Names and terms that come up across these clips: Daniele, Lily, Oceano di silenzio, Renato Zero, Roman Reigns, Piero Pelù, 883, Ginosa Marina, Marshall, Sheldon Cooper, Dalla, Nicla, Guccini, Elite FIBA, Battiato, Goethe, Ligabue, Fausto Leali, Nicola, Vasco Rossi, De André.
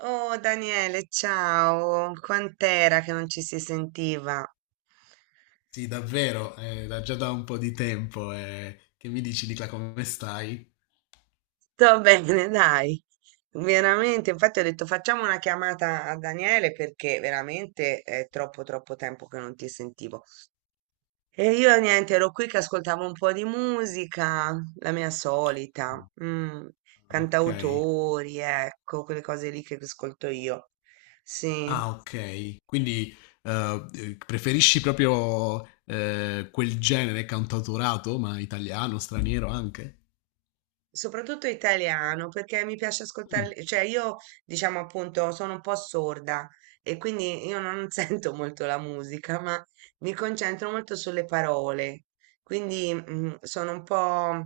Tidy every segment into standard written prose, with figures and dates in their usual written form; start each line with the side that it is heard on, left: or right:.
right: Oh Daniele, ciao, quant'era che non ci si sentiva?
left: Sì, davvero, da già da un po' di tempo. Che mi dici, Nicla, come stai?
right: Sto bene, dai, veramente, infatti ho detto facciamo una chiamata a Daniele perché veramente è troppo tempo che non ti sentivo. E io niente, ero qui che ascoltavo un po' di musica, la mia solita,
left: Ah, ok.
right: cantautori, ecco, quelle cose lì che ascolto io. Sì.
left: Ah, ok. Quindi preferisci proprio quel genere cantautorato, ma italiano, straniero anche?
right: Soprattutto italiano, perché mi piace
left: Mm,
right: ascoltare, cioè io diciamo appunto sono un po' sorda e quindi io non sento molto la musica, ma mi concentro molto sulle parole, quindi sono un po'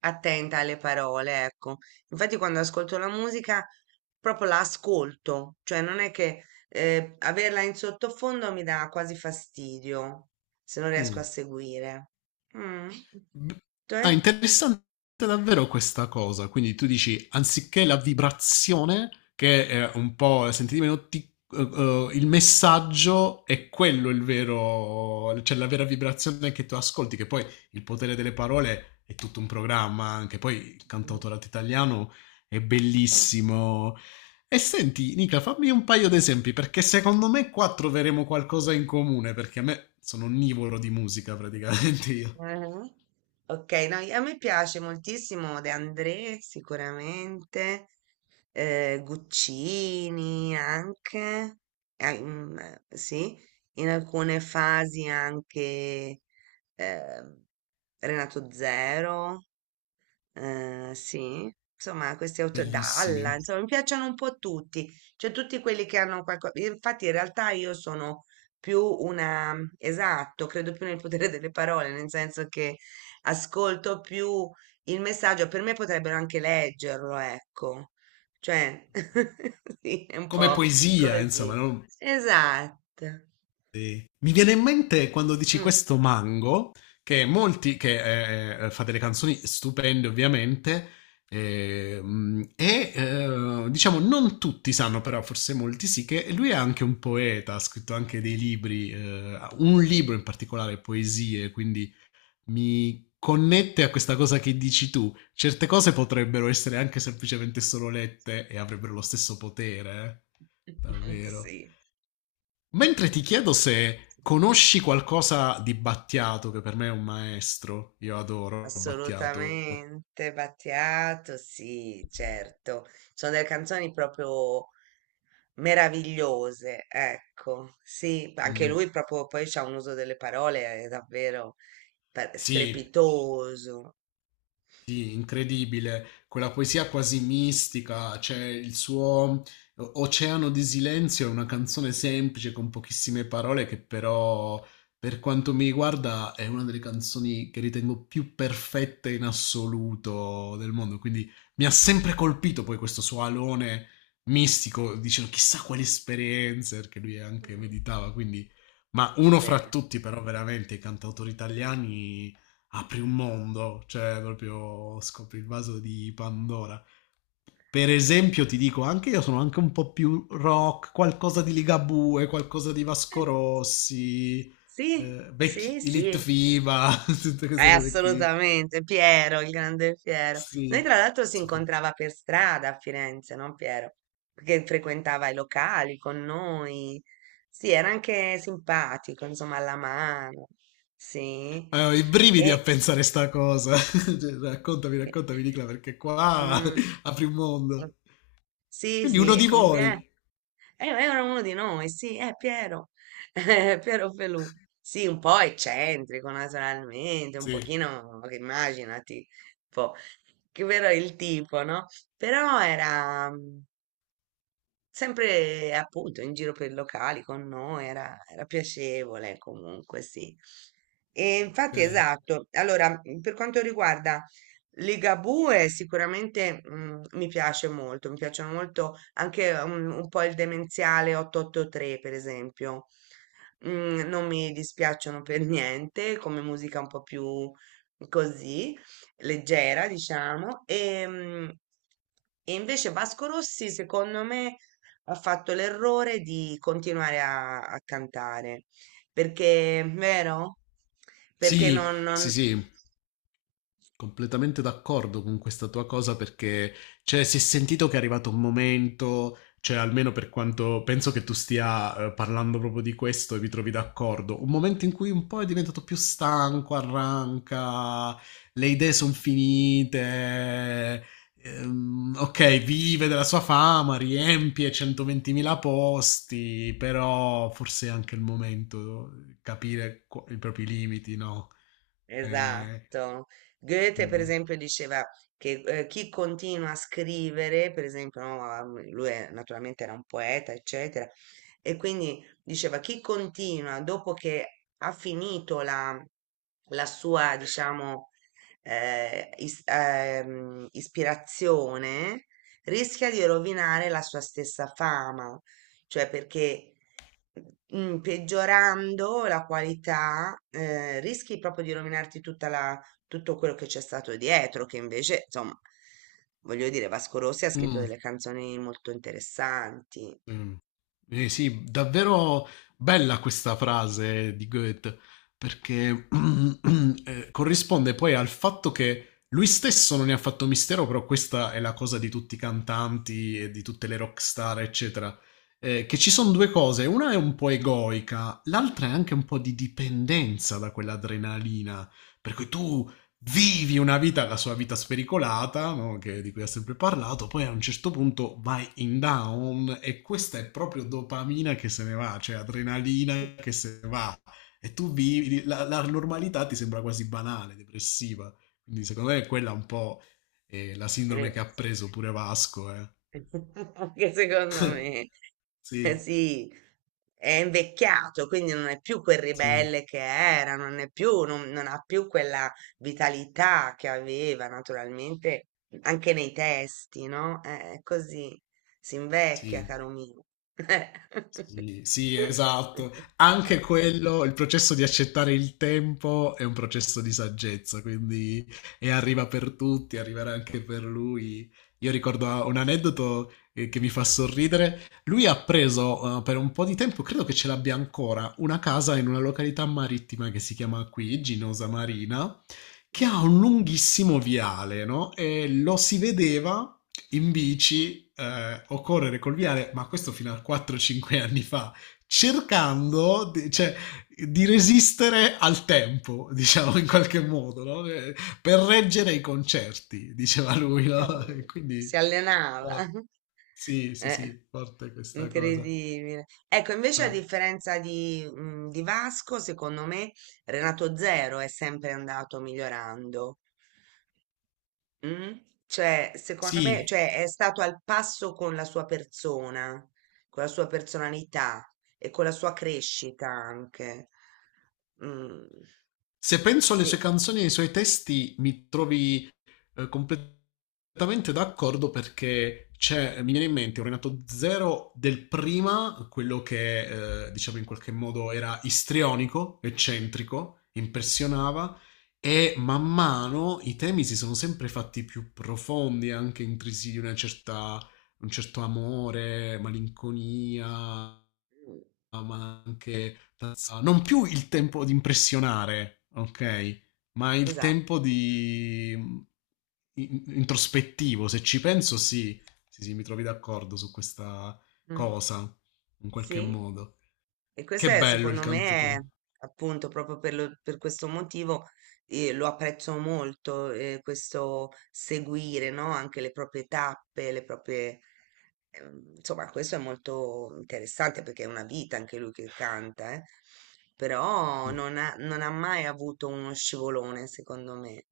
right: attenta alle parole, ecco. Infatti quando ascolto la musica proprio la ascolto, cioè non è che averla in sottofondo mi dà quasi fastidio se non riesco a
left: mm.
right: seguire. Mm.
left: B- Ah,
right: Te?
left: interessante davvero questa cosa. Quindi tu dici, anziché la vibrazione, che è un po' sentite meno, il messaggio è quello il vero, cioè la vera vibrazione che tu ascolti, che poi il potere delle parole è tutto un programma, anche poi il cantautorato italiano è bellissimo. E senti, Nica, fammi un paio di esempi, perché secondo me qua troveremo qualcosa in comune, perché a me sono onnivoro di musica praticamente io.
right: Ah-ah. Ok, no, a me piace moltissimo De André, sicuramente, Guccini anche, sì, in alcune fasi anche eh, Renato Zero, sì, insomma, questi autori, Dalla,
left: Bellissimi.
right: insomma, mi piacciono un po' tutti, cioè tutti quelli che hanno qualcosa. Infatti, in realtà io sono più una, mhmm, esatto, credo più nel potere delle parole, nel senso che ascolto più il messaggio, per me potrebbero anche leggerlo, ecco. Cioè, sì, è un
left: Come
right: po'
left: poesia, insomma,
right: così.
left: no?
right: Esatto.
left: Sì. Mi viene in mente quando dici
right: Mm.
left: questo mango, che molti, che fa delle canzoni stupende ovviamente, e diciamo non tutti sanno, però forse molti sì, che lui è anche un poeta, ha scritto anche dei libri, un libro in particolare, poesie, quindi mi connette a questa cosa che dici tu. Certe cose potrebbero essere anche semplicemente solo lette e avrebbero lo stesso potere. Davvero.
right: Sì.
left: Mentre ti chiedo se conosci qualcosa di Battiato, che per me è un maestro. Io adoro Battiato.
right: Assolutamente, Battiato, sì, certo. Sono delle canzoni proprio meravigliose, ecco, sì, anche
left: Mm,
right: lui proprio poi c'ha un uso delle parole davvero
left: sì,
right: strepitoso,
left: sì, incredibile, quella poesia quasi mistica, cioè il suo Oceano di silenzio è una canzone semplice con pochissime parole che però, per quanto mi riguarda, è una delle canzoni che ritengo più perfette in assoluto del mondo, quindi mi ha sempre colpito poi questo suo alone mistico, dicevo chissà quali esperienze, perché lui anche meditava, quindi... Ma uno fra
right: vero?
left: tutti però veramente i cantautori italiani apri un mondo, cioè proprio scopri il vaso di Pandora. Per esempio, ti dico, anche io sono anche un po' più rock, qualcosa di Ligabue, qualcosa di Vasco
right: Eh,
left: Rossi,
right: Sì, sì,
left: vecchi, Elite
right: sì.
left: FIBA, tutte queste cose qui.
right: Assolutamente, Piero, il grande Piero. Noi
left: Sì,
right: tra l'altro si
left: super.
right: incontrava per strada a Firenze, no Piero? Perché frequentava i locali con noi. Sì, era anche simpatico, insomma, alla mano. Sì.
left: Ho i brividi a
right: E...
left: pensare sta cosa. Cioè, raccontami, raccontami, Nicola, perché qua apri un
right: Mm.
left: mondo.
right: Sì,
left: Quindi
right: sì,
left: uno
right: è
left: di
right: con Pier.
left: voi.
right: Era uno di noi, sì, è Piero. Piero Pelù. Sì, un po' eccentrico naturalmente, un
left: Sì,
right: pochino, immaginati, un po', che però è il tipo, no? Però era, mhmm, sempre appunto in giro per i locali con noi, era, era piacevole comunque, sì. E infatti,
left: ok.
right: esatto. Allora, per quanto riguarda Ligabue, sicuramente mi piace molto, mi piacciono molto anche un po' il demenziale 883, per esempio. Mm, non mi dispiacciono per niente, come musica un po' più così, leggera, diciamo. E, e invece Vasco Rossi, secondo me ha fatto l'errore di continuare a cantare, perché, vero? Perché
left: Sì, sì, sì, completamente d'accordo con questa tua cosa perché, cioè, si è sentito che è arrivato un momento, cioè, almeno per quanto penso che tu stia parlando proprio di questo e vi trovi d'accordo, un momento in cui un po' è diventato più stanco, arranca, le idee sono finite, ok, vive della sua fama, riempie 120.000 posti, però forse è anche il momento di capire i propri limiti, no? Eh,
right: esatto. Goethe, per
left: mm.
right: esempio, diceva che chi continua a scrivere, per esempio, no, ah, lui naturalmente era un poeta, eccetera, e quindi diceva chi continua dopo che ha finito la sua, diciamo, ispirazione, rischia di rovinare la sua stessa fama cioè perché peggiorando la qualità rischi proprio di rovinarti tutto quello che c'è stato dietro, che invece, insomma, voglio dire, Vasco Rossi ha scritto
left: Mm.
right: delle canzoni molto interessanti.
left: Mh. Eh sì, davvero bella questa frase di Goethe, perché, corrisponde poi al fatto che lui stesso non ne ha fatto mistero, però questa è la cosa di tutti i cantanti e di tutte le rock star, eccetera, che ci son due cose, una è un po' egoica, l'altra è anche un po' di dipendenza da quell'adrenalina, per cui tu vivi una vita, la sua vita spericolata, no? Che- di cui ha sempre parlato, poi a un certo punto vai in down e questa è proprio dopamina che se ne va, cioè adrenalina che se ne va. E tu vivi, la, la normalità ti sembra quasi banale, depressiva. Quindi secondo me è quella un po' la sindrome
right: Eh,
left: che ha preso pure Vasco.
right: anche secondo me, eh
left: Sì,
right: sì, è invecchiato, quindi non è più quel
left: sì,
right: ribelle che era, non ha più quella vitalità che aveva naturalmente anche nei testi, no? È così, si invecchia,
left: sì.
right: caro mio. Eh.
left: Sì, sì, esatto. Anche quello, il processo di accettare il tempo è un processo di saggezza, quindi e arriva per tutti, arriverà anche per lui. Io ricordo un aneddoto che mi fa sorridere. Lui ha preso per un po' di tempo, credo che ce l'abbia ancora, una casa in una località marittima che si chiama qui Ginosa Marina, che ha un lunghissimo viale, no? E lo si vedeva in bici o correre col viale, ma questo fino a 4-5 anni fa, cercando cioè, di resistere al tempo, diciamo in qualche modo, no? Per reggere i concerti, diceva lui, no? E
right: Eh, si
left: quindi
right: allenava.
left: oh, sì, sì,
right: Eh.
left: sì, forte questa cosa.
right: Incredibile. Ecco, invece a
left: Ah,
right: differenza di, di Vasco, secondo me Renato Zero è sempre andato migliorando. Mm? Cioè, secondo me,
left: sì,
right: cioè, è stato al passo con la sua persona, con la sua personalità e con la sua crescita anche. Mm,
left: se penso alle sue
right: sì,
left: canzoni e ai suoi testi, mi trovi completamente d'accordo perché c'è, mi viene in mente un Renato Zero del prima, quello che diciamo in qualche modo era istrionico, eccentrico, impressionava e man mano i temi si sono sempre fatti più profondi, anche intrisi di una certa, un certo amore, malinconia,
right: mm,
left: ma anche non più il tempo di impressionare, ok? Ma il
right: esatto.
left: tempo di introspettivo, se ci penso, sì, sì, sì, mi trovi d'accordo su questa
right: Mm,
left: cosa, in qualche
right: sì.
left: modo.
right: E questo
left: Che
right: è,
left: bello il
right: secondo me,
left: canto
right: è,
left: tu.
right: appunto proprio per questo motivo lo apprezzo molto, questo seguire, no? Anche le proprie tappe, le proprie... insomma, questo è molto interessante perché è una vita anche lui che canta, eh. Però non ha mai avuto uno scivolone, secondo me.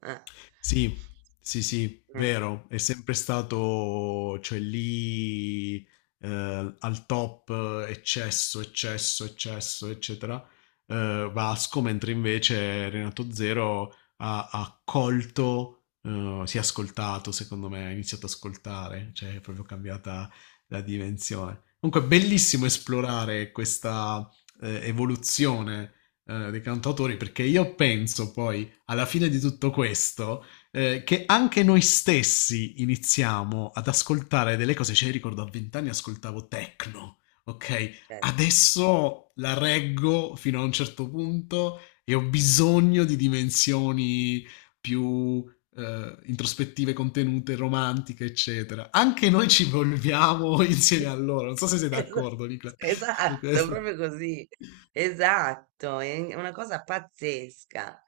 right: Eh,
left: Sì, sì, sì,
right: mm,
left: vero, è sempre stato, cioè lì al top, eccesso, eccesso, eccesso, eccetera, Vasco, mentre invece Renato Zero ha colto, si è ascoltato, secondo me, ha iniziato ad ascoltare, cioè è proprio cambiata la dimensione. Comunque, è bellissimo esplorare questa evoluzione dei cantautori, perché io penso poi, alla fine di tutto questo che anche noi stessi iniziamo ad ascoltare delle cose. Cioè, io ricordo a 20 anni ascoltavo techno, ok?
right: certo.
left: Adesso la reggo fino a un certo punto e ho bisogno di dimensioni più introspettive, contenute, romantiche, eccetera. Anche noi ci evolviamo insieme a loro. Non so se sei d'accordo,
right: Esatto,
left: Nicola, su
right: esatto,
left: questo.
right: proprio così. Esatto, è una cosa pazzesca.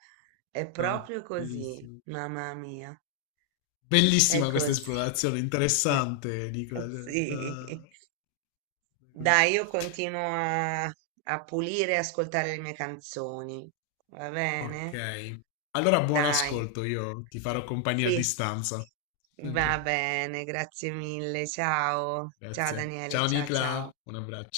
right: È
left: No,
right: proprio così,
left: bellissimo.
right: mamma mia. È
left: Bellissima questa
right: così.
left: esplorazione, interessante, Nicola. Cioè,
right: Sì.
left: così.
right: Dai, io continuo a pulire e ascoltare le mie canzoni. Va bene?
left: Ok. Allora, buon
right: Dai.
left: ascolto, io ti farò compagnia a
right: Sì,
left: distanza.
right: va
left: Ok,
right: bene, grazie mille. Ciao. Ciao
left: grazie.
right: Daniele,
left: Ciao
right: ciao
left: Nicola,
right: ciao.
left: un abbraccio.